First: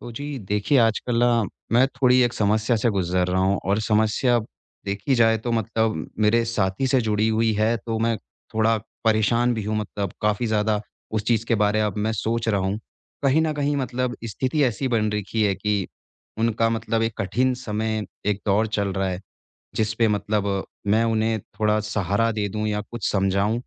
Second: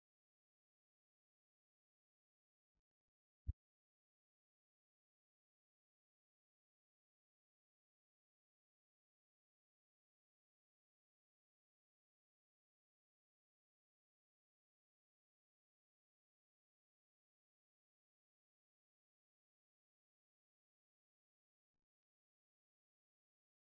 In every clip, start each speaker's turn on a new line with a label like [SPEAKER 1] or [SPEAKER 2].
[SPEAKER 1] तो जी देखिए, आजकल ना मैं थोड़ी एक समस्या से गुज़र रहा हूँ और समस्या देखी जाए तो मतलब मेरे साथी से जुड़ी हुई है, तो मैं थोड़ा परेशान भी हूँ, मतलब काफ़ी ज़्यादा उस चीज़ के बारे अब मैं सोच रहा हूँ। कहीं न कहीं मतलब स्थिति ऐसी बन रखी है कि उनका मतलब एक कठिन समय, एक दौर चल रहा है। जिस पे मतलब मैं उन्हें थोड़ा सहारा दे दूँ या कुछ समझाऊँ,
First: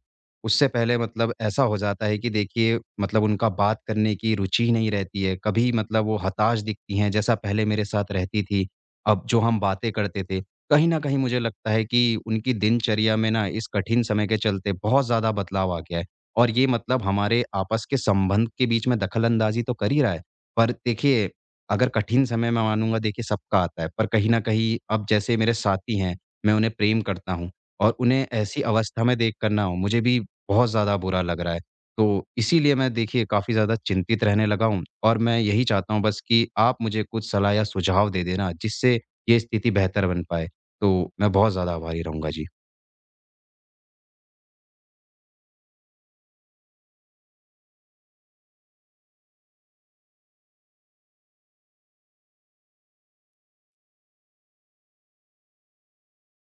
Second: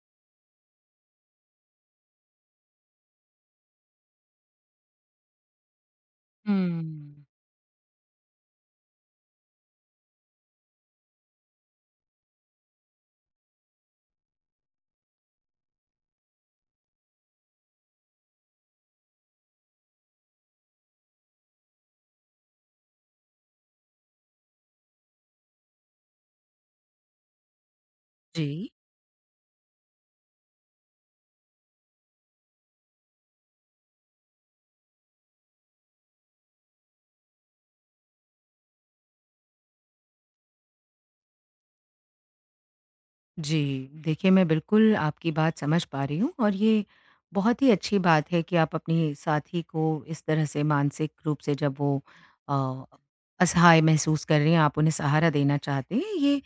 [SPEAKER 1] उससे पहले मतलब ऐसा हो जाता है कि देखिए मतलब उनका बात करने की रुचि ही नहीं रहती है। कभी मतलब वो
[SPEAKER 2] हुँ।
[SPEAKER 1] हताश दिखती हैं, जैसा पहले मेरे साथ रहती थी, अब जो हम बातें करते थे। कहीं न कहीं मुझे लगता है कि उनकी दिनचर्या में ना इस कठिन समय के चलते बहुत ज़्यादा बदलाव आ गया है और ये मतलब हमारे आपस के संबंध के बीच में दखल अंदाज़ी तो कर ही रहा है। पर देखिए, अगर कठिन समय मैं मानूँगा देखिए सबका आता है, पर कहीं न कहीं अब जैसे मेरे साथी हैं, मैं उन्हें प्रेम करता हूँ और उन्हें
[SPEAKER 2] जी।
[SPEAKER 1] ऐसी अवस्था में देख कर ना हो, मुझे भी बहुत ज़्यादा बुरा लग रहा है। तो इसीलिए मैं देखिए काफ़ी ज़्यादा चिंतित रहने लगा हूँ और मैं यही चाहता हूँ बस कि आप मुझे कुछ सलाह या सुझाव दे देना, जिससे ये स्थिति बेहतर बन पाए। तो मैं बहुत ज़्यादा आभारी रहूँगा। जी।
[SPEAKER 2] जी, देखिए मैं बिल्कुल आपकी बात समझ पा रही हूँ और ये बहुत ही अच्छी बात है कि आप अपनी साथी को इस तरह से मानसिक रूप से जब वो अ, असहाय महसूस कर रही हैं, आप उन्हें सहारा देना चाहते हैं, ये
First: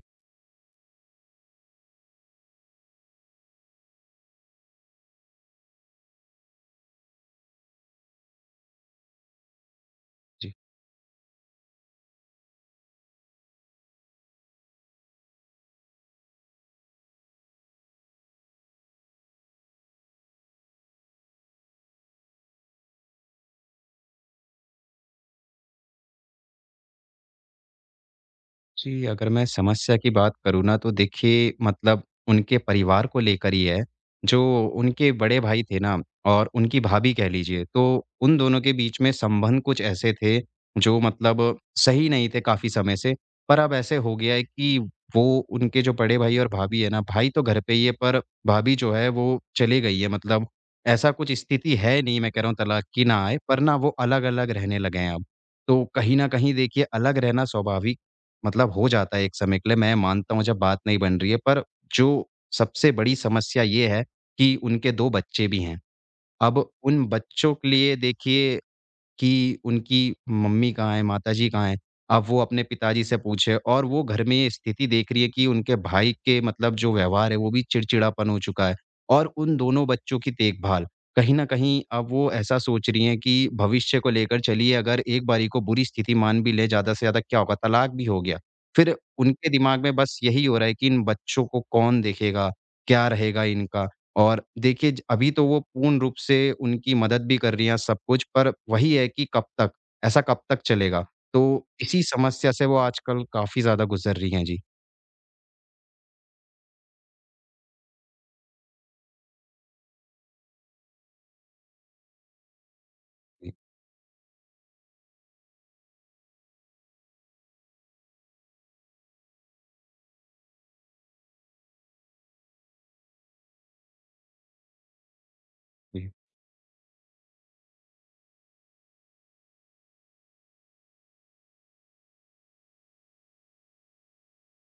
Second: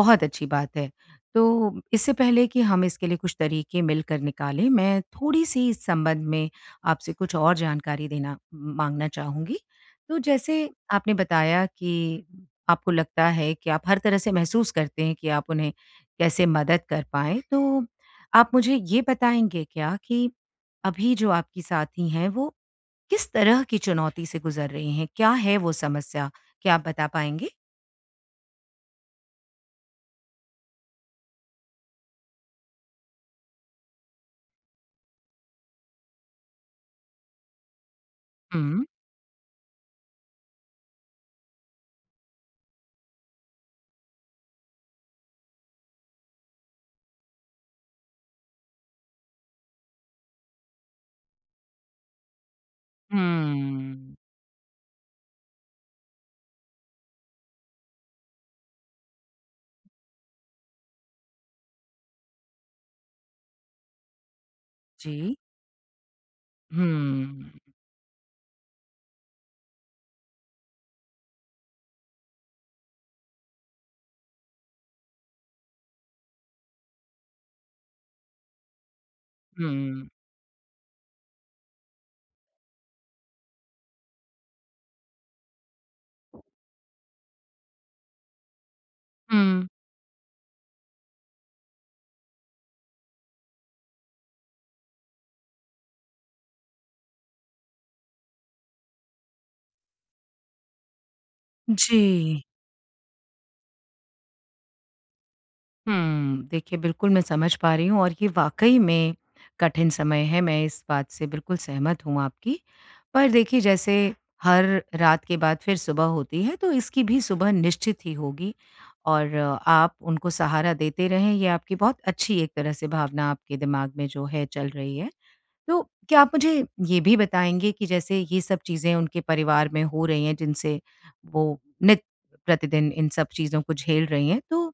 [SPEAKER 2] बहुत अच्छी बात है। तो इससे पहले कि हम इसके लिए कुछ तरीके मिलकर निकालें, मैं थोड़ी-सी इस संबंध में आपसे कुछ और जानकारी देना माँगना चाहूँगी। तो
[SPEAKER 1] जी।
[SPEAKER 2] जैसे आपने बताया कि आपको लगता है कि आप हर तरह से महसूस करते हैं कि आप उन्हें कैसे मदद कर पाएँ। तो आप मुझे ये बताएँगे क्या कि अभी जो आपकी साथी हैं, वो किस तरह की चुनौती से गुज़र रही हैं? क्या है वो समस्या? क्या आप बता पाएँगे?
[SPEAKER 1] जी, अगर मैं समस्या की बात करूँ ना तो देखिए मतलब उनके परिवार को लेकर ही है, जो उनके बड़े भाई थे ना और उनकी भाभी कह लीजिए, तो उन दोनों के
[SPEAKER 2] हुँ।
[SPEAKER 1] बीच में संबंध कुछ ऐसे थे जो मतलब सही नहीं थे काफ़ी समय से। पर अब ऐसे हो गया है कि वो उनके जो बड़े भाई और भाभी है ना, भाई तो घर पे ही है पर भाभी जो है वो चली गई है, मतलब ऐसा कुछ स्थिति है नहीं, मैं कह रहा हूँ तलाक की ना आए, पर ना वो
[SPEAKER 2] हुँ।
[SPEAKER 1] अलग-अलग रहने लगे हैं अब। तो कहीं न कहीं देखिए अलग रहना स्वाभाविक मतलब हो जाता है एक समय के लिए, मैं मानता हूँ, जब बात नहीं बन रही है। पर जो सबसे बड़ी समस्या ये है कि उनके 2
[SPEAKER 2] जी।
[SPEAKER 1] बच्चे भी हैं। अब उन
[SPEAKER 2] हुँ।
[SPEAKER 1] बच्चों के लिए देखिए कि उनकी मम्मी कहाँ हैं, माताजी कहाँ हैं? अब वो अपने पिताजी से पूछे और वो घर में ये स्थिति देख रही है कि उनके भाई के मतलब जो व्यवहार है, वो भी चिड़चिड़ापन हो चुका है और उन दोनों
[SPEAKER 2] हुँ।
[SPEAKER 1] बच्चों की देखभाल। कहीं न कहीं अब वो ऐसा सोच रही हैं कि भविष्य को लेकर चलिए अगर एक बारी को बुरी स्थिति मान भी लें, ज़्यादा से ज़्यादा क्या होगा? तलाक भी हो गया। फिर उनके
[SPEAKER 2] हुँ।
[SPEAKER 1] दिमाग में बस यही हो रहा है कि इन बच्चों को कौन देखेगा? क्या रहेगा इनका? और देखिए ज अभी तो वो पूर्ण रूप से उनकी मदद भी कर रही हैं सब कुछ, पर वही है कि कब तक? ऐसा कब तक चलेगा? तो इसी
[SPEAKER 2] जी।
[SPEAKER 1] समस्या से वो आजकल काफ़ी ज़्यादा गुज़र रही हैं। जी।
[SPEAKER 2] हुँ। देखिए, बिल्कुल मैं समझ पा रही हूँ और ये वाक़ई में कठिन समय है, मैं इस बात से बिल्कुल सहमत हूँ आपकी। पर
[SPEAKER 1] जी,
[SPEAKER 2] देखिए जैसे हर रात के बाद फिर सुबह होती है, तो इसकी भी सुबह निश्चित ही होगी और आप उनको सहारा देते रहें, ये आपकी बहुत अच्छी एक तरह से भावना आपके दिमाग में जो है चल रही है। तो
[SPEAKER 1] जी।
[SPEAKER 2] क्या आप मुझे ये भी बताएँगे कि जैसे ये सब चीज़ें उनके परिवार में हो रही हैं जिनसे वो नित प्रतिदिन इन सब चीज़ों को झेल रही हैं, तो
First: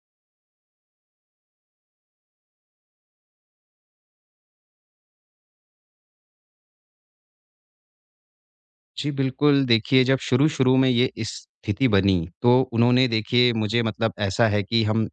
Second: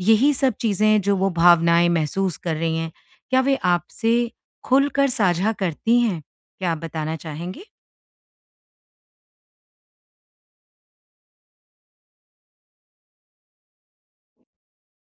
[SPEAKER 2] यही सब चीज़ें जो वो भावनाएँ महसूस कर रही हैं, क्या वे आपसे खुलकर साझा करती हैं? क्या आप बताना चाहेंगे?
[SPEAKER 1] जी, बिल्कुल देखिए, जब शुरू-शुरू में ये स्थिति बनी, तो उन्होंने देखिए मुझे, मतलब ऐसा है कि हम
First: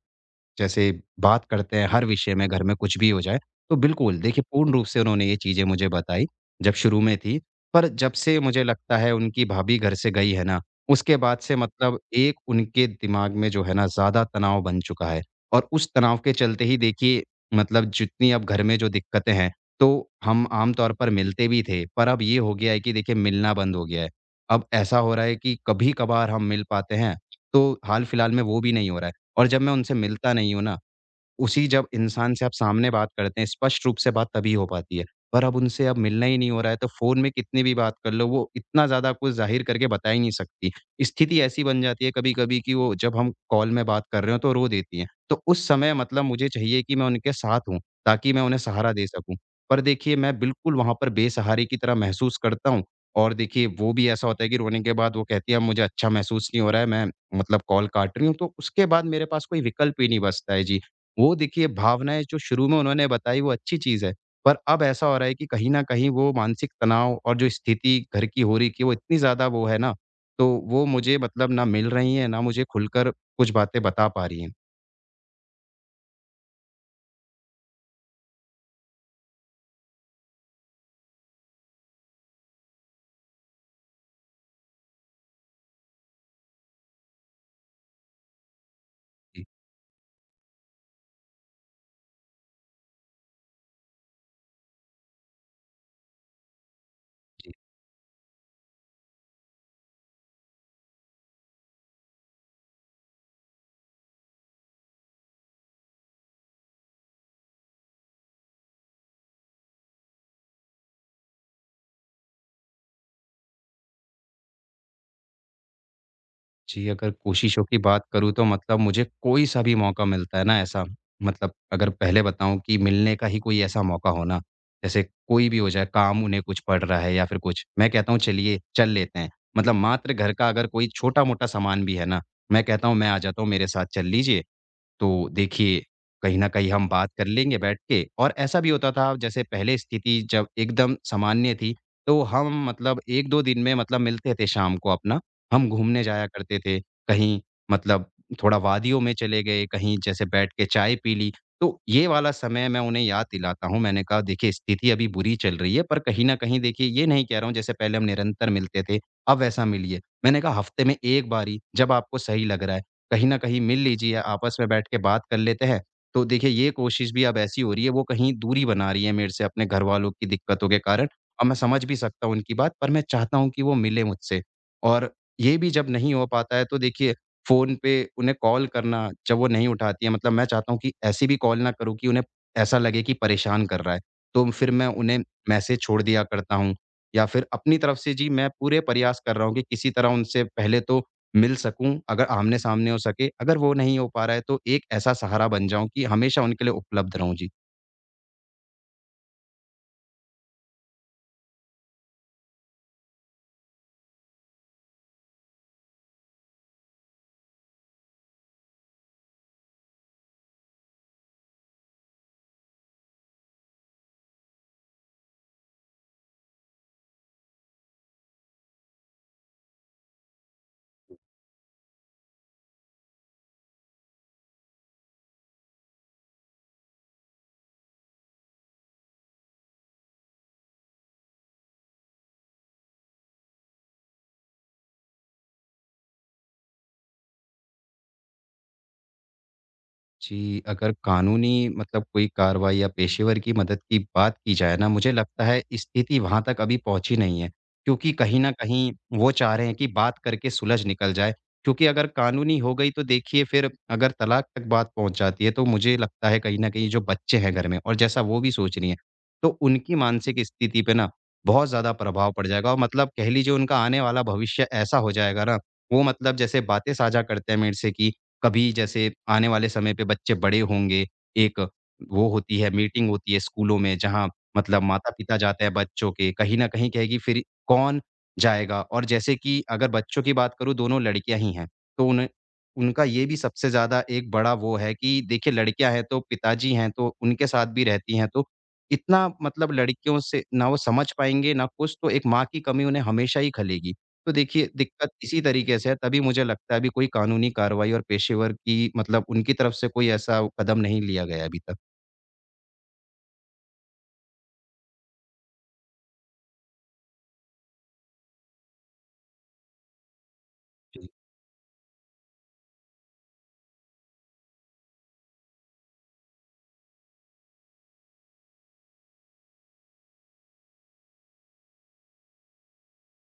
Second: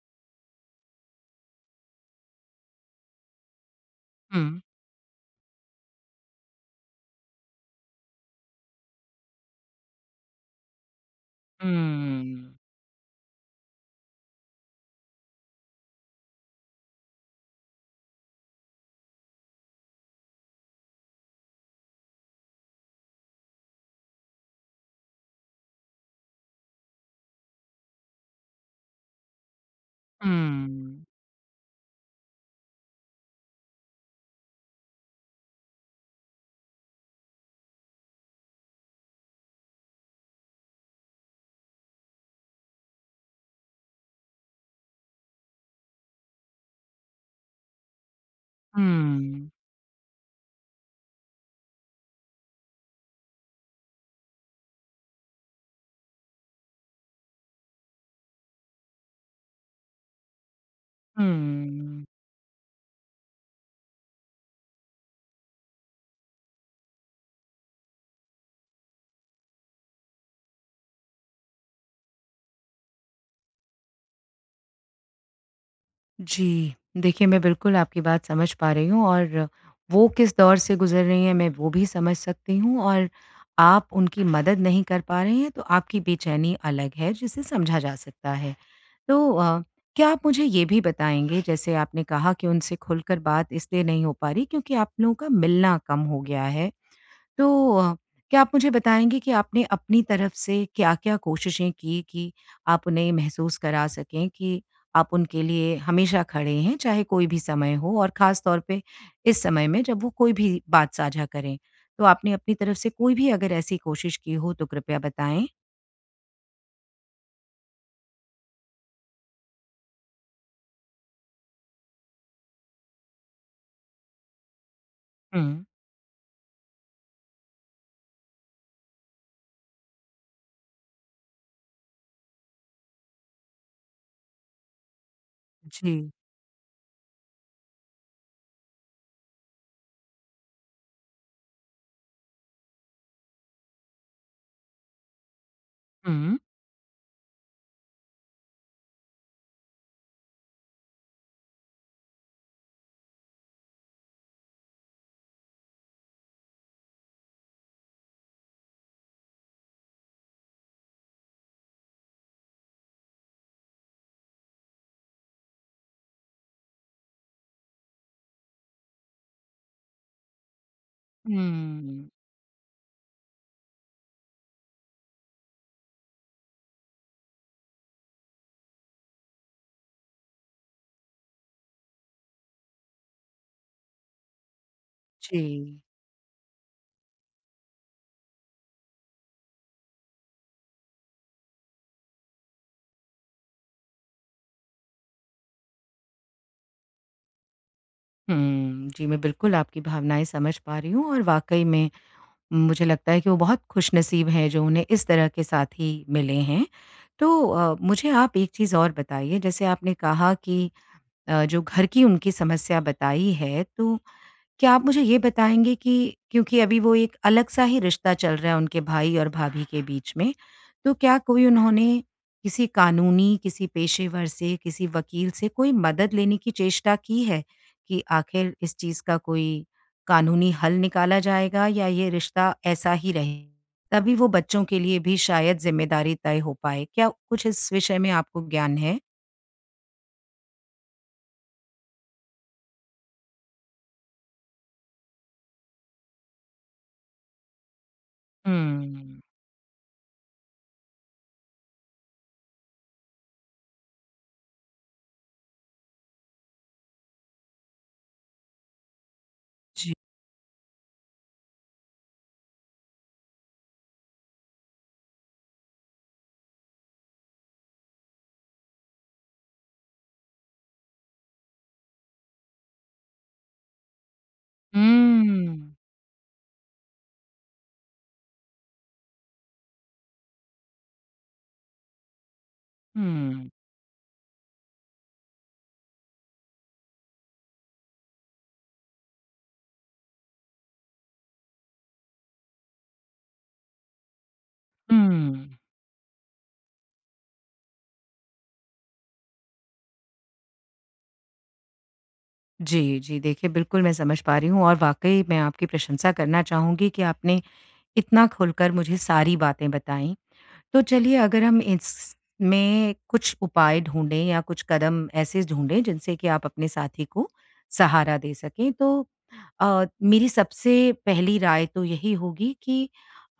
[SPEAKER 1] जैसे बात करते हैं हर विषय में, घर में कुछ भी हो जाए, तो बिल्कुल देखिए
[SPEAKER 2] हुँ।
[SPEAKER 1] पूर्ण रूप से उन्होंने ये चीज़ें मुझे बताई, जब शुरू में थी। पर जब से मुझे लगता है उनकी भाभी घर से गई है ना, उसके बाद से मतलब एक
[SPEAKER 2] हुँ।
[SPEAKER 1] उनके दिमाग में जो है ना ज़्यादा तनाव बन चुका है और उस तनाव के चलते ही देखिए, मतलब जितनी अब घर में जो दिक्कतें हैं, तो हम आम तौर पर मिलते भी थे, पर अब ये हो गया है कि देखिए मिलना बंद हो गया है। अब ऐसा हो रहा है कि कभी-कभार हम मिल पाते हैं, तो हाल-फिलहाल में वो भी नहीं हो रहा है। और जब मैं उनसे मिलता नहीं हूँ ना,
[SPEAKER 2] हुँ।
[SPEAKER 1] उसी जब इंसान से आप सामने बात करते हैं, स्पष्ट रूप से बात तभी हो पाती है। पर अब उनसे अब मिलना ही नहीं हो रहा है, तो फ़ोन में कितनी भी बात कर लो, वो इतना ज़्यादा आपको ज़ाहिर करके बता ही नहीं सकती। स्थिति ऐसी बन जाती है कभी-कभी कि वो जब हम कॉल में बात कर रहे हो, तो रो देती हैं। तो उस समय मतलब मुझे चाहिए कि मैं उनके साथ हूँ, ताकि मैं उन्हें सहारा दे सकूँ।
[SPEAKER 2] हुँ।
[SPEAKER 1] पर देखिए, मैं बिल्कुल वहाँ पर बेसहारे की तरह महसूस करता हूँ और देखिए, वो भी ऐसा होता है कि रोने के बाद वो कहती है, "अब मुझे अच्छा महसूस नहीं हो रहा है, मैं मतलब कॉल काट रही हूँ।" तो उसके बाद मेरे पास कोई विकल्प ही नहीं बचता है। जी। वो देखिए
[SPEAKER 2] हुँ।
[SPEAKER 1] भावनाएँ जो शुरू में उन्होंने बताई वो अच्छी चीज़ है, पर अब ऐसा हो रहा है कि कहीं न कहीं वो मानसिक तनाव और जो स्थिति घर की हो रही कि वो इतनी ज़्यादा वो है ना, तो वो मुझे मतलब ना मिल रही हैं, ना मुझे खुलकर कुछ बातें बता पा रही हैं।
[SPEAKER 2] जी। देखिए, मैं बिल्कुल आपकी बात समझ पा रही हूँ और वो किस दौर से गुज़र रही हैं, मैं वो भी समझ सकती हूँ और आप उनकी मदद नहीं कर पा रहे हैं, तो आपकी बेचैनी अलग है, जिसे समझा जा सकता है। तो
[SPEAKER 1] जी।
[SPEAKER 2] क्या आप मुझे ये भी बताएँगे, जैसे आपने कहा कि उनसे खुलकर बात इसलिए नहीं हो पा रही, क्योंकि आप लोगों का मिलना कम हो गया है। तो क्या आप मुझे बताएँगे कि आपने अपनी तरफ से क्या-क्या कोशिशें की कि आप उन्हें महसूस करा सकें कि आप उनके लिए हमेशा खड़े हैं, चाहे कोई भी समय हो और ख़ास तौर पे इस समय में जब वो कोई भी बात साझा करें? तो आपने अपनी तरफ से कोई भी अगर ऐसी कोशिश की हो तो कृपया बताएँ?
[SPEAKER 1] जी, अगर कोशिशों की बात करूँ तो मतलब मुझे कोई सा भी मौका मिलता है ना ऐसा, मतलब अगर पहले बताऊँ कि मिलने का ही कोई ऐसा मौका हो ना, जैसे कोई भी
[SPEAKER 2] हुँ।
[SPEAKER 1] हो जाए काम उन्हें कुछ पड़ रहा है या फिर कुछ, मैं कहता हूँ चलिए, चल लेते हैं। मतलब मात्र घर का अगर कोई छोटा-मोटा सामान भी है ना, मैं कहता हूँ मैं आ जाता हूँ, मेरे साथ चल लीजिए। तो देखिए,
[SPEAKER 2] जी।
[SPEAKER 1] कहीं न कहीं हम बात कर लेंगे बैठ के और ऐसा भी होता था जैसे पहले स्थिति जब एकदम सामान्य थी, तो हम मतलब 1-2 दिन में मतलब मिलते थे शाम को अपना, हम घूमने जाया
[SPEAKER 2] हुँ।
[SPEAKER 1] करते थे। कहीं मतलब थोड़ा वादियों में चले गए, कहीं जैसे बैठ के चाय पी ली। तो ये वाला समय मैं उन्हें याद दिलाता हूँ, मैंने कहा देखिए स्थिति अभी बुरी चल रही है पर कहीं न कहीं देखिए ये नहीं कह रहा हूँ जैसे पहले हम निरंतर मिलते थे, अब वैसा मिलिए। मैंने कहा हफ्ते में 1 बार ही जब आपको सही लग रहा है। कहीं न कहीं मिल लीजिए, आपस में बैठ के बात कर लेते हैं। तो देखिए ये कोशिश भी अब ऐसी हो रही है, वो कहीं दूरी बना रही है मेरे से अपने घरवालों की दिक्कतों के कारण और मैं समझ भी
[SPEAKER 2] हुँ।
[SPEAKER 1] सकता हूँ उनकी बात, पर मैं चाहता हूँ कि वो मिलें मुझसे। और ये भी जब नहीं हो पाता है तो देखिए फ़ोन पे उन्हें कॉल करना जब वो नहीं उठाती हैं, मतलब मैं चाहता हूँ कि ऐसी भी कॉल ना करूँ कि उन्हें ऐसा लगे कि परेशान कर रहा है। तो फिर मैं उन्हें मैसेज
[SPEAKER 2] जी।
[SPEAKER 1] छोड़ दिया करता हूँ या फिर अपनी तरफ से जी मैं पूरे प्रयास कर रहा हूँ कि किसी तरह उनसे पहले तो मिल सकूँ, अगर आमने-सामने हो सके, अगर वो नहीं हो पा रहा है तो एक ऐसा सहारा बन जाऊँ कि हमेशा उनके लिए उपलब्ध रहूँ। जी।
[SPEAKER 2] हुँ। जी, मैं बिल्कुल आपकी भावनाएँ समझ पा रही हूँ और वाक़ई में मुझे लगता है कि वो बहुत खुशनसीब हैं जो उन्हें इस तरह के साथी मिले हैं। तो मुझे आप एक चीज़ और बताइए। जैसे आपने कहा कि जो घर की उनकी समस्या बताई है, तो क्या आप मुझे ये बताएँगे कि क्योंकि अभी वो एक अलग-सा ही रिश्ता चल रहा है उनके भाई और भाभी के बीच में, तो क्या कोई उन्होंने किसी कानूनी, किसी पेशेवर से, किसी वकील से कोई मदद लेने की चेष्टा की है? कि आखिर इस चीज़ का कोई कानूनी हल निकाला जाएगा या ये रिश्ता ऐसा ही रहे? तभी वो बच्चों के लिए भी शायद ज़िम्मेदारी तय हो पाए। क्या कुछ इस विषय में आपको ज्ञान है?
[SPEAKER 1] जी, अगर कानूनी मतलब कोई कार्रवाई या पेशेवर की मदद की बात की जाए ना, मुझे लगता है स्थिति वहाँ तक अभी पहुँची नहीं है। क्योंकि कहीं न कहीं
[SPEAKER 2] हुँ,
[SPEAKER 1] वो चाह रहे हैं कि बात करके सुलझ निकल जाए। क्योंकि अगर कानूनी हो गई तो देखिए फिर अगर तलाक तक बात पहुँच जाती है तो मुझे लगता है कहीं न कहीं जो बच्चे हैं घर में और जैसा वो भी सोच रही हैं, तो
[SPEAKER 2] जी।
[SPEAKER 1] उनकी मानसिक स्थिति पे ना बहुत ज़्यादा प्रभाव पड़ जाएगा और मतलब कह लीजिए उनका आने वाला भविष्य ऐसा हो जाएगा ना, वो मतलब जैसे बातें साझा करते हैं मेरे से कि कभी जैसे आने वाले समय पे बच्चे बड़े होंगे, एक वो होती है मीटिंग होती है स्कूलों में जहाँ मतलब माता-पिता
[SPEAKER 2] हुँ,
[SPEAKER 1] जाते हैं बच्चों के, कहीं न कहीं कहेगी फिर कौन जाएगा? और जैसे कि अगर बच्चों की बात करूँ दोनों लड़कियाँ ही हैं, तो उन्हें उनका ये भी
[SPEAKER 2] हुँ,
[SPEAKER 1] सबसे ज़्यादा एक बड़ा वो है कि देखिए लड़कियाँ हैं तो पिताजी हैं तो उनके साथ भी रहती हैं, तो इतना मतलब लड़कियों से ना वो समझ पाएँगे ना कुछ, तो एक माँ की कमी उन्हें हमेशा ही खलेगी। तो देखिए, दिक्कत इसी
[SPEAKER 2] हुँ।
[SPEAKER 1] तरीके से है, तभी मुझे लगता है अभी कोई कानूनी कार्रवाई और पेशेवर की मतलब उनकी तरफ से कोई ऐसा कदम नहीं लिया गया है अभी तक।
[SPEAKER 2] जी, जी। देखिए, बिल्कुल मैं समझ पा रही हूँ और वाक़ई मैं आपकी प्रशंसा करना चाहूँगी कि आपने इतना खुलकर मुझे सारी बातें बताई। तो
[SPEAKER 1] जी।
[SPEAKER 2] चलिए, अगर हम इसमें कुछ उपाय ढूँढें या कुछ कदम ऐसे ढूँढें जिनसे कि आप अपने साथी को सहारा दे सकें। तो मेरी सबसे पहली राय तो यही होगी कि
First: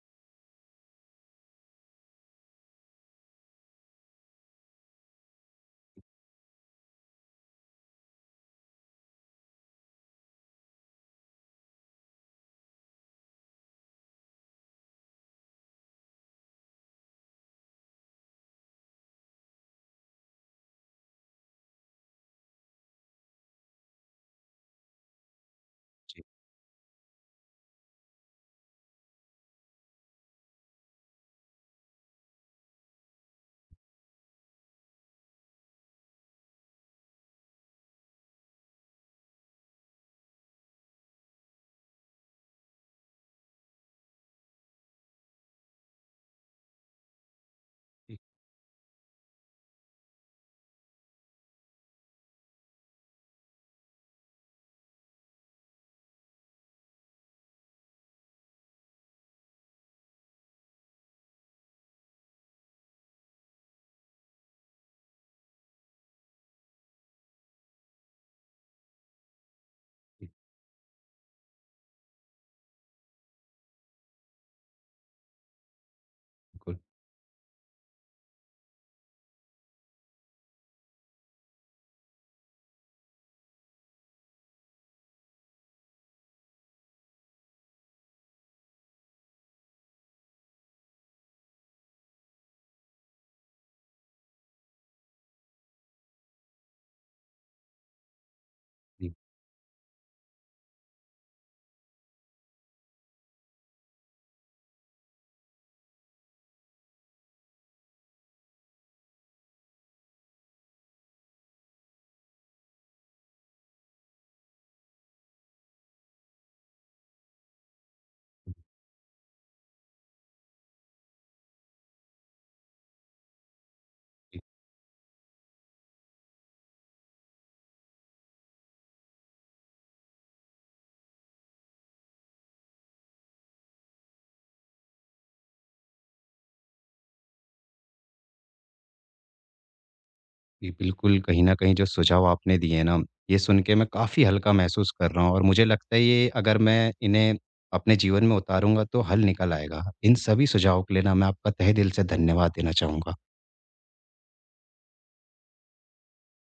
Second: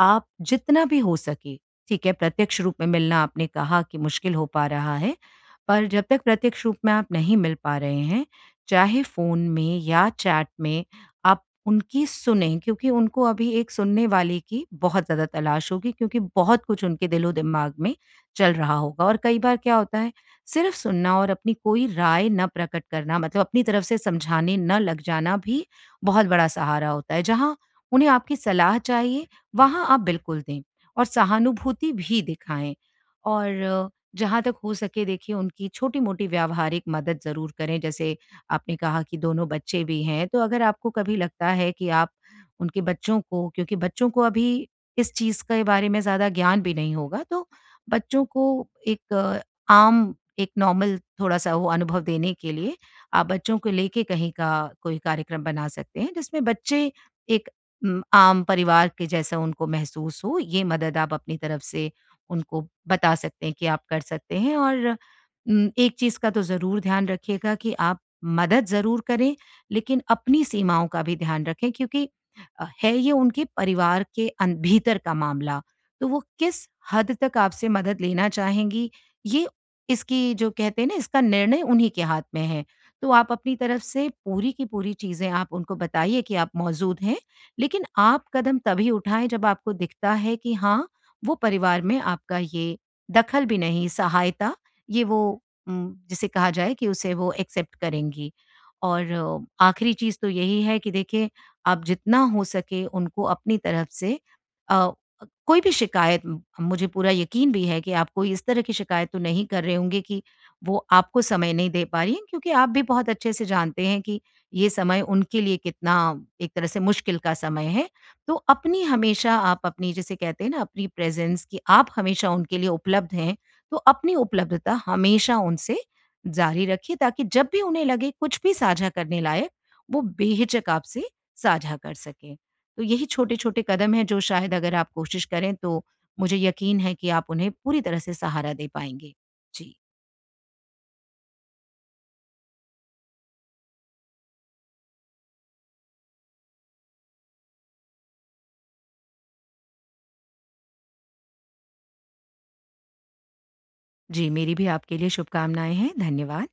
[SPEAKER 2] आप जितना भी हो सके, ठीक है, प्रत्यक्ष रूप में मिलना आपने कहा कि मुश्किल हो पा रहा है, पर जब तक प्रत्यक्ष रूप में आप नहीं मिल पा रहे हैं, चाहे फ़ोन में या चैट में, आप उनकी सुनें, क्योंकि उनको अभी एक सुनने वाले की बहुत ज़्यादा तलाश होगी, क्योंकि बहुत कुछ उनके दिलो-दिमाग में चल रहा होगा। और कई बार क्या होता है, सिर्फ़ सुनना और अपनी कोई राय ना प्रकट करना, मतलब अपनी तरफ से समझाने ना लग जाना भी बहुत बड़ा सहारा होता है। जहाँ उन्हें आपकी सलाह चाहिए, वहाँ आप बिल्कुल दें और सहानुभूति भी दिखाएँ। और जहाँ तक हो सके, देखिए, उनकी छोटी-मोटी व्यावहारिक मदद ज़रूर करें। जैसे आपने कहा कि दोनों बच्चे भी हैं, तो अगर आपको कभी लगता है कि आप उनके बच्चों को, क्योंकि बच्चों को अभी इस चीज़ के बारे में ज़्यादा ज्ञान भी नहीं होगा, तो
[SPEAKER 1] जी,
[SPEAKER 2] बच्चों को एक आम, एक नॉर्मल, थोड़ा-सा वो अनुभव देने के लिए आप बच्चों को लेके कहीं का कोई कार्यक्रम बना सकते हैं, जिसमें बच्चे एक आम परिवार के जैसा उनको महसूस हो। ये मदद आप अपनी तरफ से उनको बता सकते हैं कि आप कर सकते हैं। और एक चीज़ का तो ज़रूर ध्यान रखिएगा कि आप मदद ज़रूर करें, लेकिन
[SPEAKER 1] जी,
[SPEAKER 2] अपनी सीमाओं का भी ध्यान रखें, क्योंकि है ये उनके परिवार के अन भीतर का मामला। तो वो किस
[SPEAKER 1] बिल्कुल।
[SPEAKER 2] हद तक आपसे मदद लेना चाहेंगी, ये, इसकी, जो कहते हैं ना, इसका निर्णय उन्हीं के हाथ में है। तो आप अपनी तरफ से पूरी की पूरी चीज़ें आप उनको बताइए कि आप मौजूद हैं, लेकिन आप कदम तभी उठाएँ जब आपको दिखता है कि हाँ, वो परिवार में आपका ये दखल भी नहीं, सहायता, ये वो, जिसे कहा जाए कि उसे वो एक्सेप्ट करेंगी।
[SPEAKER 1] जी,
[SPEAKER 2] और
[SPEAKER 1] जी।
[SPEAKER 2] आखिरी चीज़ तो यही है कि देखिए, आप जितना हो सके उनको अपनी तरफ से अ, कोई भी शिकायत, म मुझे पूरा यकीन भी है कि आप कोई इस तरह की शिकायत तो नहीं कर रहे होंगे कि वो आपको समय नहीं दे पा रही हैं, क्योंकि आप भी बहुत अच्छे से जानते हैं कि ये समय उनके लिए कितना एक तरह से मुश्किल का समय है। तो अपनी हमेशा, आप अपनी, जिसे कहते हैं ना, अपनी प्रेज़ेंस कि आप हमेशा उनके लिए उपलब्ध हैं। तो अपनी उपलब्धता हमेशा उनसे जारी रखिए, ताकि जब भी उन्हें लगे कुछ भी साझा करने लायक, वो बेहिचक आपसे साझा कर सकें। तो यही छोटे-छोटे कदम हैं जो शायद अगर आप कोशिश करें, तो मुझे यकीन है कि आप उन्हें पूरी तरह से सहारा दे पाएँगे। जी।
[SPEAKER 1] जी, बिल्कुल, कहीं न कहीं जो सुझाव आपने दिए हैं ना, ये सुन के मैं काफ़ी हल्का महसूस कर रहा हूँ और मुझे लगता है ये अगर मैं इन्हें अपने जीवन में उतारूँगा तो हल निकल आएगा। इन सभी सुझावों के लिए ना मैं आपका तहे दिल से धन्यवाद देना चाहूँगा।
[SPEAKER 2] जी, मेरी भी आपके लिए शुभकामनाएँ हैं। धन्यवाद।